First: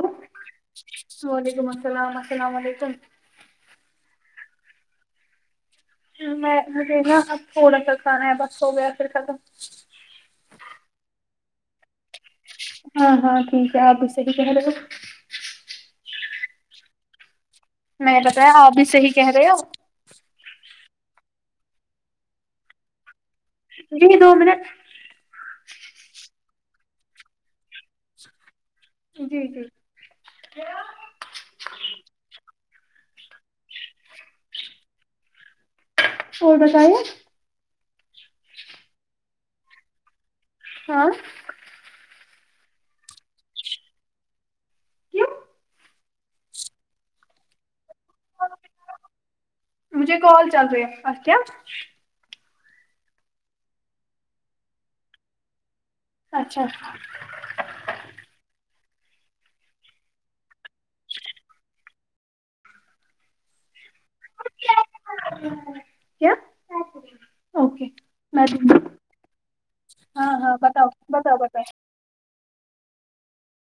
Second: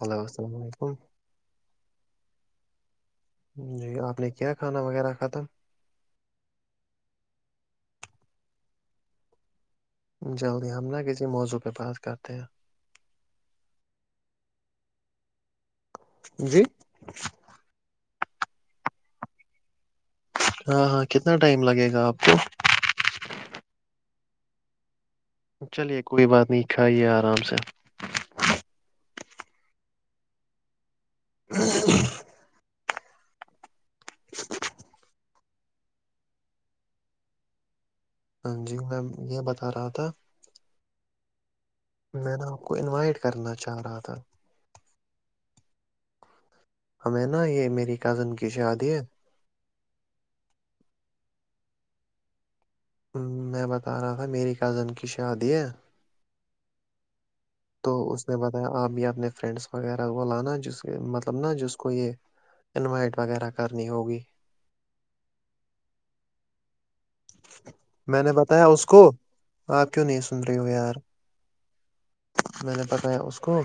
Hello السلام علیکم وعلیکم السلام السلام علیکم جی آپ نے کیا کھانا وغیرہ رکھا تھا میں مجھے نا اب تھوڑا سا کھانا ہے بس ہو گیا پھر ختم جلدی ہم نا کسی موضوع پہ بات کرتے ہیں ہاں ہاں ٹھیک ہے آپ صحیح کہہ رہے ہو جی میں بتایا آپ بھی صحیح کہہ رہے ہو ہاں ہاں کتنا ٹائم لگے گا آپ کو جی دو منٹ چلیے کوئی بات نہیں کھائیے آرام سے جی جی نیہا [inaudible] اور بتائیے جی میم یہ بتا رہا تھا ہاں میں نےا آپ کو انوائٹ کرنا چاہ رہا تھا کیوں ہمیں نا یہ میری کزن کی شادی ہے مجھے کال چل رہی ہے اچھ کیا میں بتا رہا تھا میری کزن کی شادی ہے اچھا تو اس نے بتایا آپ اپنے فرینڈس وغیرہ کو لانا جس مطلب نا جس کو یہ انوائٹ وغیرہ کرنی ہوگی کیا اوکے میں نے بتایا اس کو آپ کیوں نہیں ہاں سن ہاں رہی ہو بتاؤ یار بتاؤ بتاؤ میں نے بتایا اس کو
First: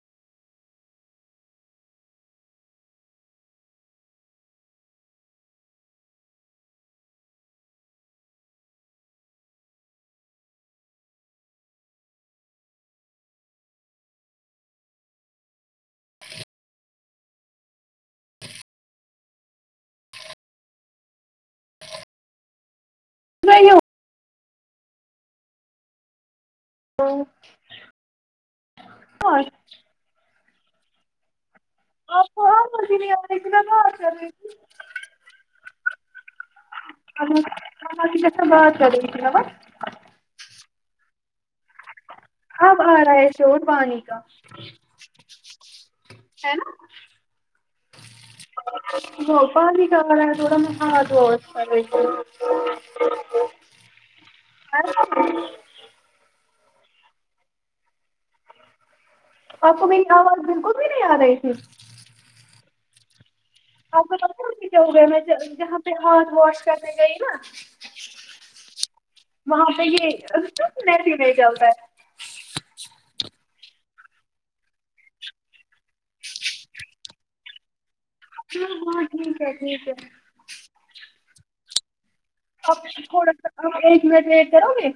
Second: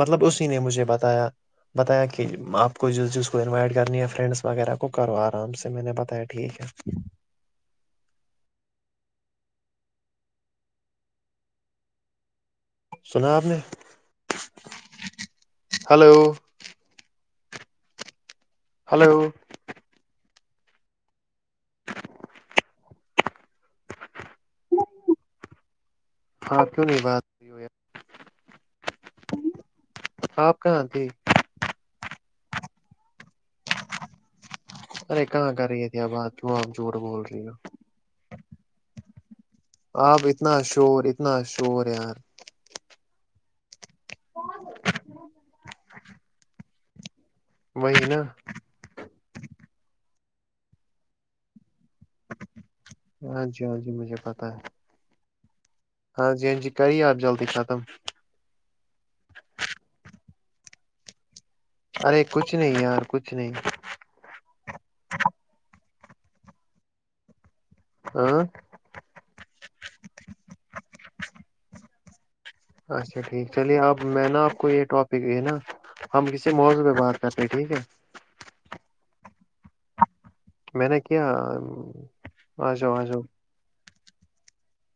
مطلب اسی نے مجھے بتایا بتایا کہ آپ کو جس جس کو انوائٹ کرنی ہےیا فرینڈس وغیرہ کو کرو آرام سے میں نے بتایا ٹھیک ہے ج [inaudible] سنا آپ نے ہلو ہلو [inaudible] ہو ہاں کیوں نہیں بات ہو آپ کہاںتی [unintelligible] آپ آ متی نہیں آ رہی تھی میں کر رہی تھی ارے کہاں کر رہی ہے ت آبات آام چوٹ بول رہی ہو بعد چلا [unintelligible] آپ اتنا شور اتنا شور یار اب آ رہا ہے چوٹ پانی کا ہے نا وہی نا [unintelligible] ہ پ ہی کالا تھوڑا م ہاتھ واؤ کر تھی ہاں جی ہاں جی مجھے پتا ہے آ [inaudible] ہاں جی ہاں جی کریے آپ جلدی ختم آپو میری آواز بالکل بھی نہیں آ رہی تھی ارے کچھ نہیں یار کچھ نہیں آپ کو پتا کہ گئے میں جہاں پہ ہاتھ واش کرنے گئی نا ہاں وہاں پہ یہ سنے س نہیں جاتا ہے اچھا ٹھیک چلیے اب میں نا آپ کو یہ ٹاپک ہے نا ہم کسی موضوع پہ بات کرتے ٹھیک ہے ہاں ہاں ٹھیک ہے ٹھیک ہے میں نے کیا ا تھوڑا سا آپ ایک منٹ ویٹ کرو گے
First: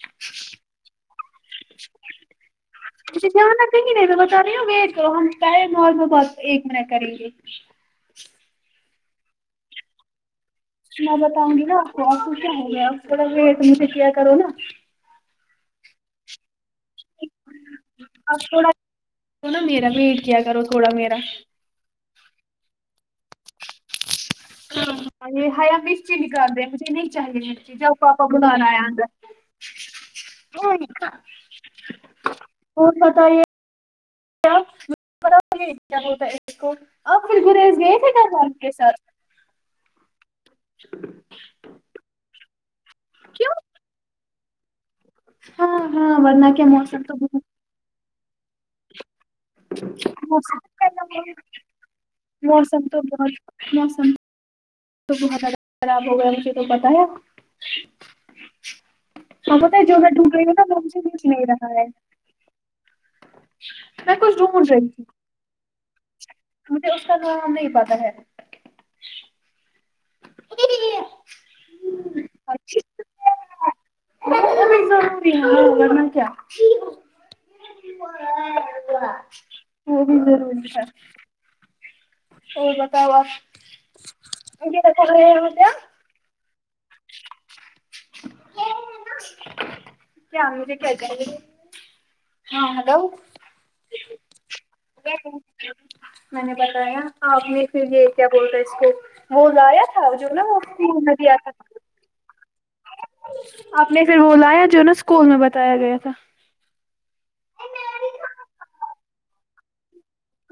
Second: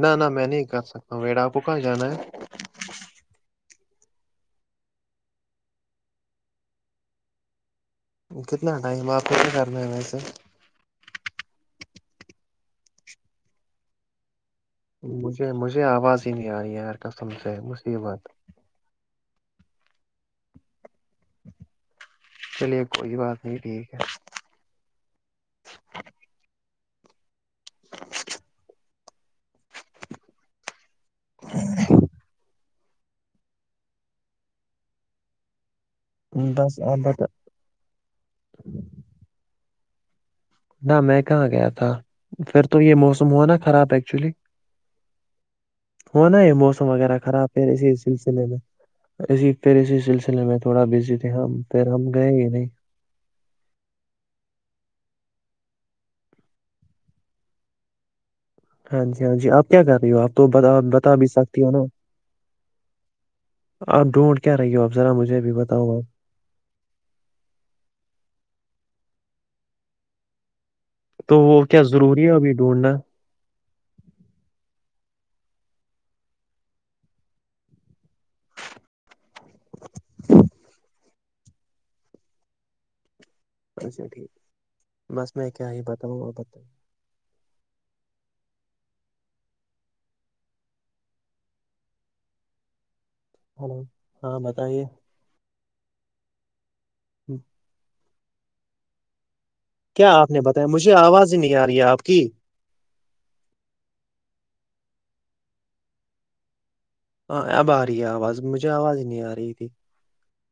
نہ نہ میں نہیں کر سکتا ہوں میڈا آپ کو کہاں جانا ہے مے جان دیں گے نہیں تو بت رہ ہو تو ہم م میں بہ ایک منٹ کریں گے کتنا ٹائم آپ کیسے کرنا ہے ویسے میں بتاؤں گی نا آپ کو اور ک کیا ہو گگ مجھے کیا کرو نا مجھے مجھے آواز ہی نہیں آ رہی ہے ہ کسم سے مھ یہ بات ہو نا میرا بھیٹ کیا کرو تھوڑا میرا چلیے کوئی بات نہیں ٹھیک ہے [unintelligible] ہ میں اس چیز کر رہ مجھے نہیں چاہیے چیزیںپ آپا بلاایاا [unintelligible] ہ اور بتائیے ہوتا ہے کو بس آپ بتا پھر گریز گئے تھے کان کے ساتھ نہ میں کہاں گیا تھا پھر تو یہ موسم ہوا کیوں نا خراب ایکچولی ہاں ہاں ہونا یہ ورنہ کیا موسم تو وغیرہ بہت خراب ہے اسی سلسلے میں ایی پھر اسی سلسلے میں تھوڑا موسم بزی تھے ہم پھر ہم گئے ہی نہیں موسم تو بہت موسم تو بتد خراب ہو گیا مجھے تو پتہ ہے ہاں جی ہاں جی آپ کیا کر جو میں رہی ہو آپ ڈھونڈ تو ہوں نا وہ مجھے بتا بھی مل نہیں سکتی رہا ہو نا ہے اپ میں کچھ ڈھونڈ کیا رہی ہو آپ تھی ذرا مجھے اب بتاؤ آپ مجھے اس کا نام نہیں پتا ہے تو وہ کیا ضروری ہے ابھی ڈھونڈھنا ضرور میں کیا وہ بھی ضرور ہے ہو بتاوا اچھا ٹھیک مجھے بتا بس رہے میں کیا ہی بتاؤں اور بت [inaudible] کیا کیااہ ہاں ہیلو ہلو ہاں بتائیے میں نے بتایا آپ نے پھر یہ کیا بولتا اس کو وہ لایا کیا تھا جو آپ نے نا وہ بتایا مجھے اسکول میں آواز دیا ہی تھا نہیں آ رہی ہے آپ کی آپ نے پھر بلایا جو نا اسکول میں بتایا گیا تھا ہاں اب آ رہی ہے آواز مجھے آواز نہیں آ رہی تھی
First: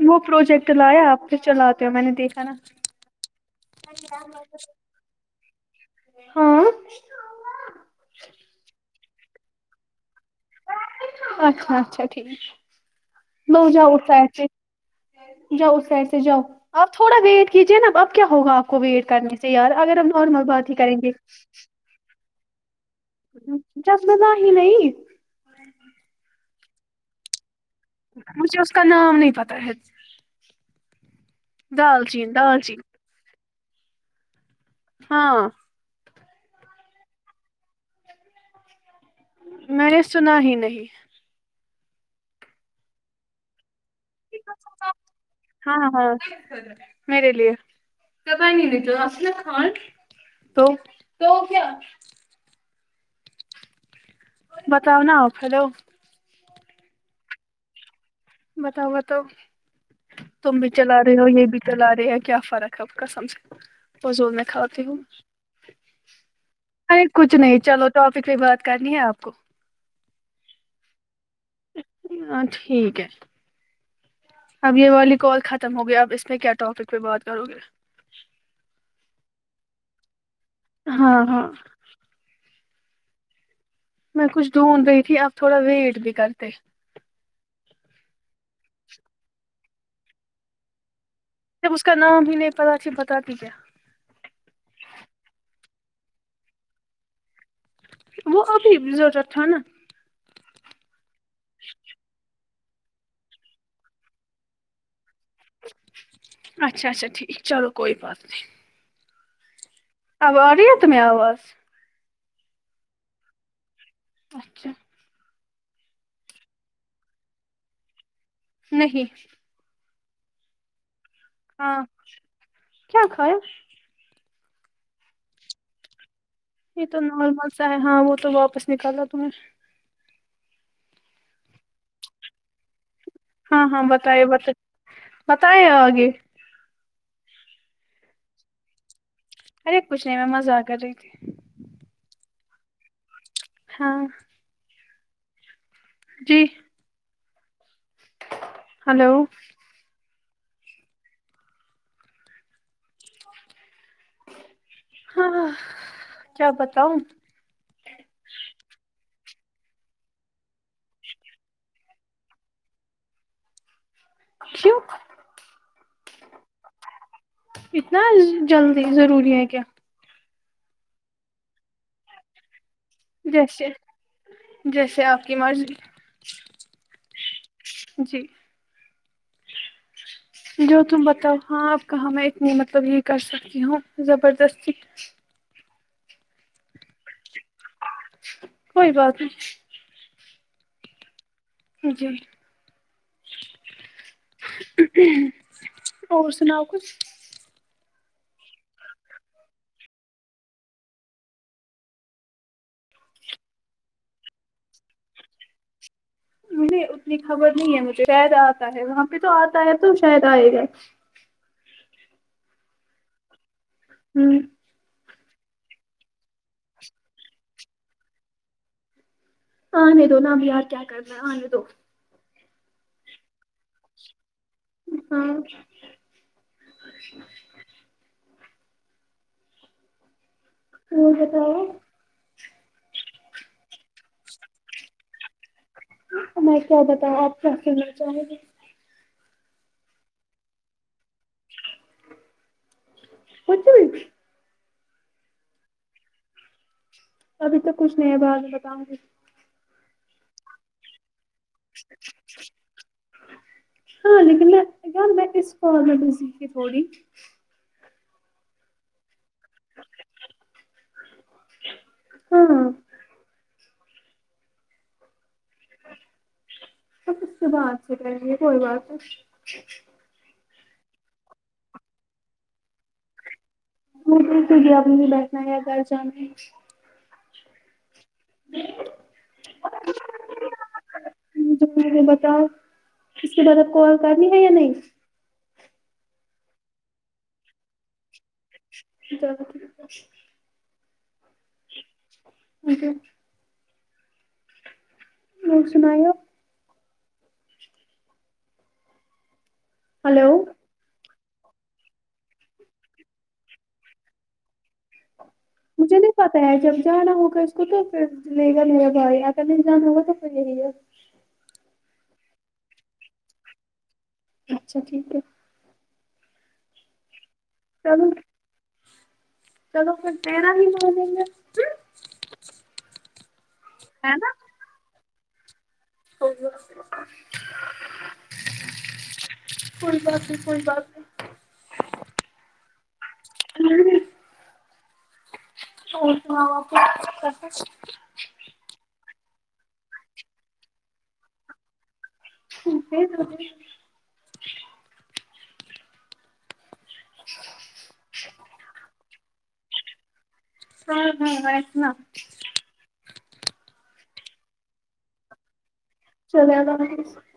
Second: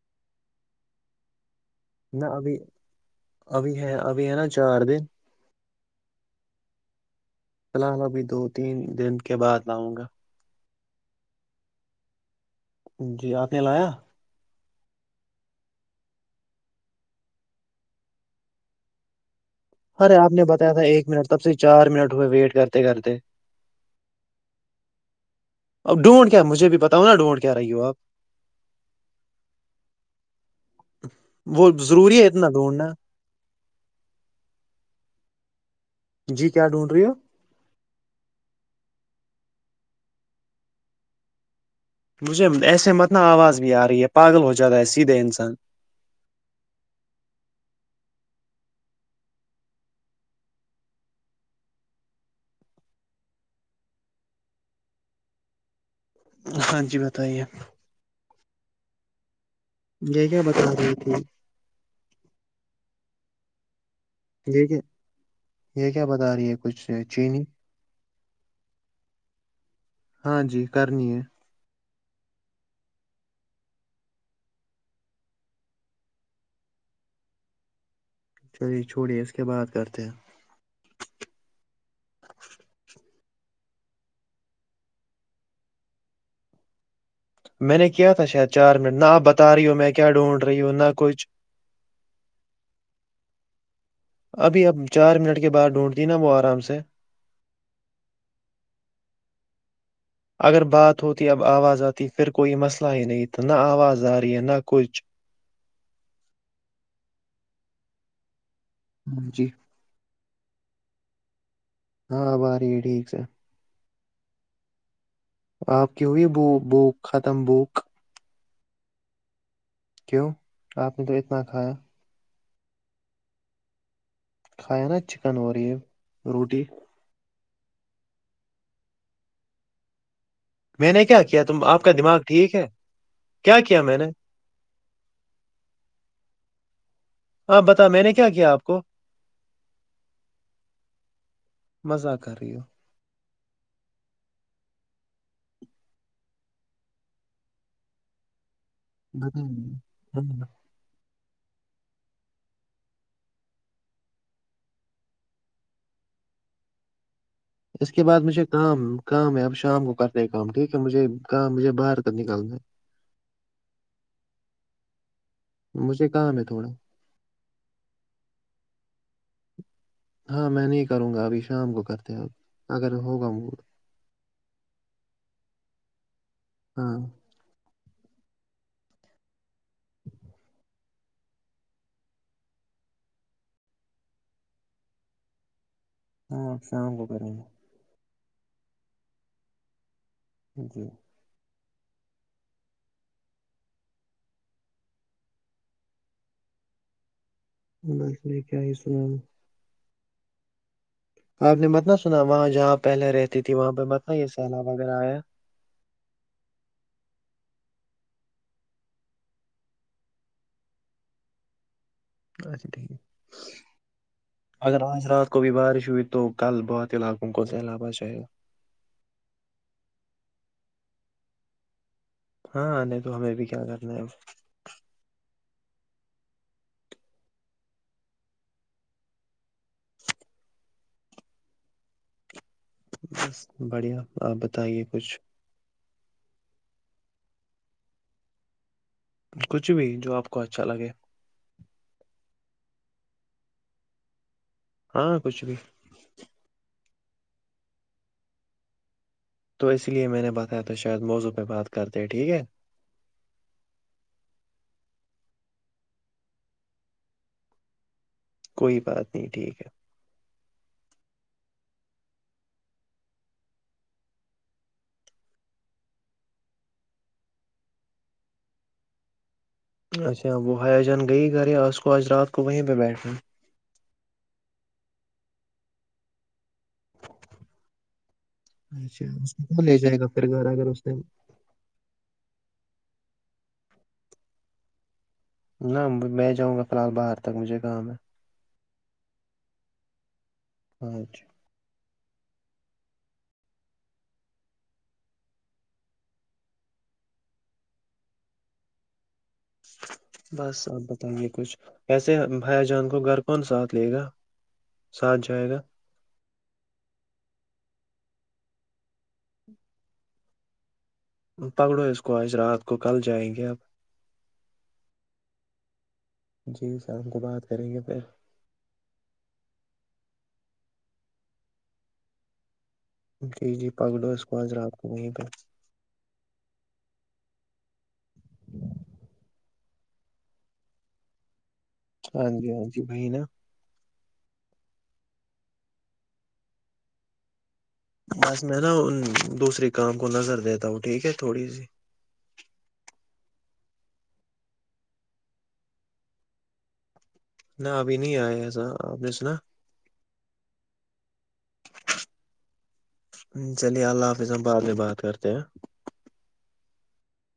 وہ پروجیکٹ لایا آپ چلاتے ہو میں نے نہ دیکھا نا ابھی ابھی ہے ابھی ہے نا چار دن ہاں فی الحال ابھی دو تین دن کے بعد لاؤں گا اچھا اچھا ٹھیک جی آپ نے بہ لایا جاؤٹتاا جا اس سائڈ سے جاؤ آپ تھوڑا ویٹ کیجیے نا اب کیا ہوگا آپ کو ویٹ کرنے سے یارا ارے آپ نے بتایا تھا ایک منٹ تب سے چار منٹ ہوئے ویٹ کرتے کرتے کیا سنا ہے نہیں اب ڈونڈ کیا مجے بھی پتاؤ ہو نا ڈونڈ کیا رہی ہو آپ مجھے اس کا نام نہیں پتا ہے وہ دال ضروری ہے چین اتنا دال چین ڈھونڈنا ہاں جی کیا ڈھونڈ رہی ہو میں نے سنا ہی نہیں مجھے ایسے متنا آواز بھی آ رہی ہے پاگل ہو جات رہا ہے سیدھے انسان ہاں ہاں میرے لی تو کو نہیں ن تو ا ن کن تو تو کیا بتاؤ نا آ ہلو ہاں جی بتائیے بتاؤا تو یہ کیا تم بتا بھی رہی چلا تھی رہے ہو یہ بھی چلا رہی ہے کیا فرق ہے آ کا سمجھ وضول میں یہ کیا کھاتی ہوں یہ کیا بتا رہی ہے ارے کچھ چینی نہیں چلو تو آفک بھی بات کرنی ہے آپ کو ہاں جی کرنی ہے ہاں ٹھیک ہے اب یہ والی کال ختم ہوگیا اب اس میں کیا ٹاپک پہ بات کرو گے چلیے چھوڑیے اس کے بعد کرتے ہیں ہاں ہاں میں کچھ ڈھونڈ رہی تھی آپ تھوڑا ویٹ بھی کرتے میں نے کیا تھا شاید چار منٹ نہ آ بتا رہی ہوں میں کیا ڈھونڈ رہی ہوں نہ کچھ جب اس کا نام ہی نہیں پتا اچھا بتا دی کیا ابھی اب چار منٹ کے بعد ڈھونڈتی نا وہ آرام سے وہ ابھی بھی ضرورت تھا نا اگر بات ہوتی اب آواز آتی پھر کوئی مسئلہ ہی نہیں تو نہ آواز آ رہی ہے نہ کچھ اچھا اچھا ٹھیک چلو کوئی بات نہیں جی آب آ رہ تو میں آواز ہاں باری ٹھیک سے اچھا آپ کی ہو ہے ب بک ختم بک نہیں کیوں آپ نے تو اتنا کھایا ہاں کیا کیا کھایا نا چکن اوری روٹی تو نارمل سا ہے ہاں وہ تو واپس نکالا تم نے میں نے کیا کیا تم آپ کا دماغ ٹھیک ہے کیا ہاں کیا ہاں میں نے بتائی بت بتے آگے آپ بتا میں نے کیا کیا آپ کو ارے کچھ نہیں میں مزہ کر رہی تھی مذااک رہیو ہاں جی ب ہلو ہ [unintelligible] ہاں کیا بتاؤں اس کے بعد مجھے کام کام ہے اب شام کو کر رہ کام ٹھیک ہے مجھے کام مجھے باہر کر نکالنا ہے کیو مجھے کام ہے تھوڑا اتنا جلدی ضروری ہے کیا ہاں میں نہیں کروں گا ابھی شام کو کرتے ہو اب اگر ہو جیسے جیسے آپ کی مرضلی ہاں جی جو تم بتاؤ ہاں آپ کہاں میں اتنی مطلب یہ کر سکتی ہوں زبردستی ہاں شام کو کریں گے کوئی باتات جی جی اور سناؤ کچھ م اس میں کیا ہی سناؤ آپ نے مت ن سنا وہاں جہاں پہلے رہتی تھی وہاں پہ مت یہ سہلاب وغیرہ آیا نہیں اتنی خبر نہیں ہے مجھے شاید آتا ہے وہاں پہ تو آتا ہے تو شاید آئے گا اچھا ٹھیک ہے ہوں اگر آج رات کو بھی بارش ہوئی تو کل بااتی علاقوں کو علا پہ چاہیے آنے دو نا اب یار کیا کرنا ہے آنے دو ہاں نہیں تو ہمیں بھی کیا کرنا ہے وہ ہاں [unintelligible] [unintelligible] بس بڑھیا آپ بتائیے کچھ میں کیا بتاؤں آپ کیا کہنا چاہیں گی کچھ بھی جو آپ کو اچھا لگے کچھ بھی ہاں کچھ بھی ابھی توک کچھ نہیں ہے بعد میں بتاؤں گی تو اس لیے میں نے بتایا تو شاید موضوع پہ بات کر [unintelligible] ہاں لیکن میں کیا میں اس کار مت سیکھوں گی تھوڑی کوئی بات نہیں ٹھیک ہے [unintelligible] [unintelligible] بات سے کر گے کوئی بات اچھا وہ حیا جان گئی گھر ہے آج کو آج رات کو وہیں پہ بیٹھنا وہ تو گیا مجھے بیٹھنا ہے یا گھر جانا ہے اچھا اس کو کون لے جائے گا پھر گھر اگر اس نے جو میں نے بتاؤ اس کے بعد دوبارہ کال کرنی ہے یا نہیں نہ میں جاؤں گا فی الحال باہر تک مجھے کام ہے [unintelligible] [unintelligible] [unintelligible] اور سناؤ ہلو بس آب بس یہ کچھ ویسے حیا جان کو گھر کون ساتھ لے گا ساتھ جائے گا مجھے نہیں پتا ہے جب جانا ہوگا اس کو تو پھر لے گا میرا بھائی اگر نہیں جانا ہوگا تو پھر یہی ہے پکڑو اس کو آج رات کو کل جائیں گی آب اچھا ٹھیک ہے جی شام کو بات کریں گے پھر چلو چلو پھر [unintelligible] جی جی پگڑو ہے نا اس رات کو وہیں پہ [unintelligible] [inaudible] [unintelligible] کوئی بات نہیں کوئی بات ہاں جی ہاں جی وہی نا نہیں۔ اور سناؤ [unintelligible] بس میں نا دوسرے کام کو نظر دیتا ہوں ٹھیک ہے تھوڑی سی ٹھیک ہے تو [unintelligible] نہ ابھی نہیں آیے ہے ایسا آپ نے سنا [unintelligible] چلیے اللہ حافظ آباد میں بات کرتے ہیں [unintelligible]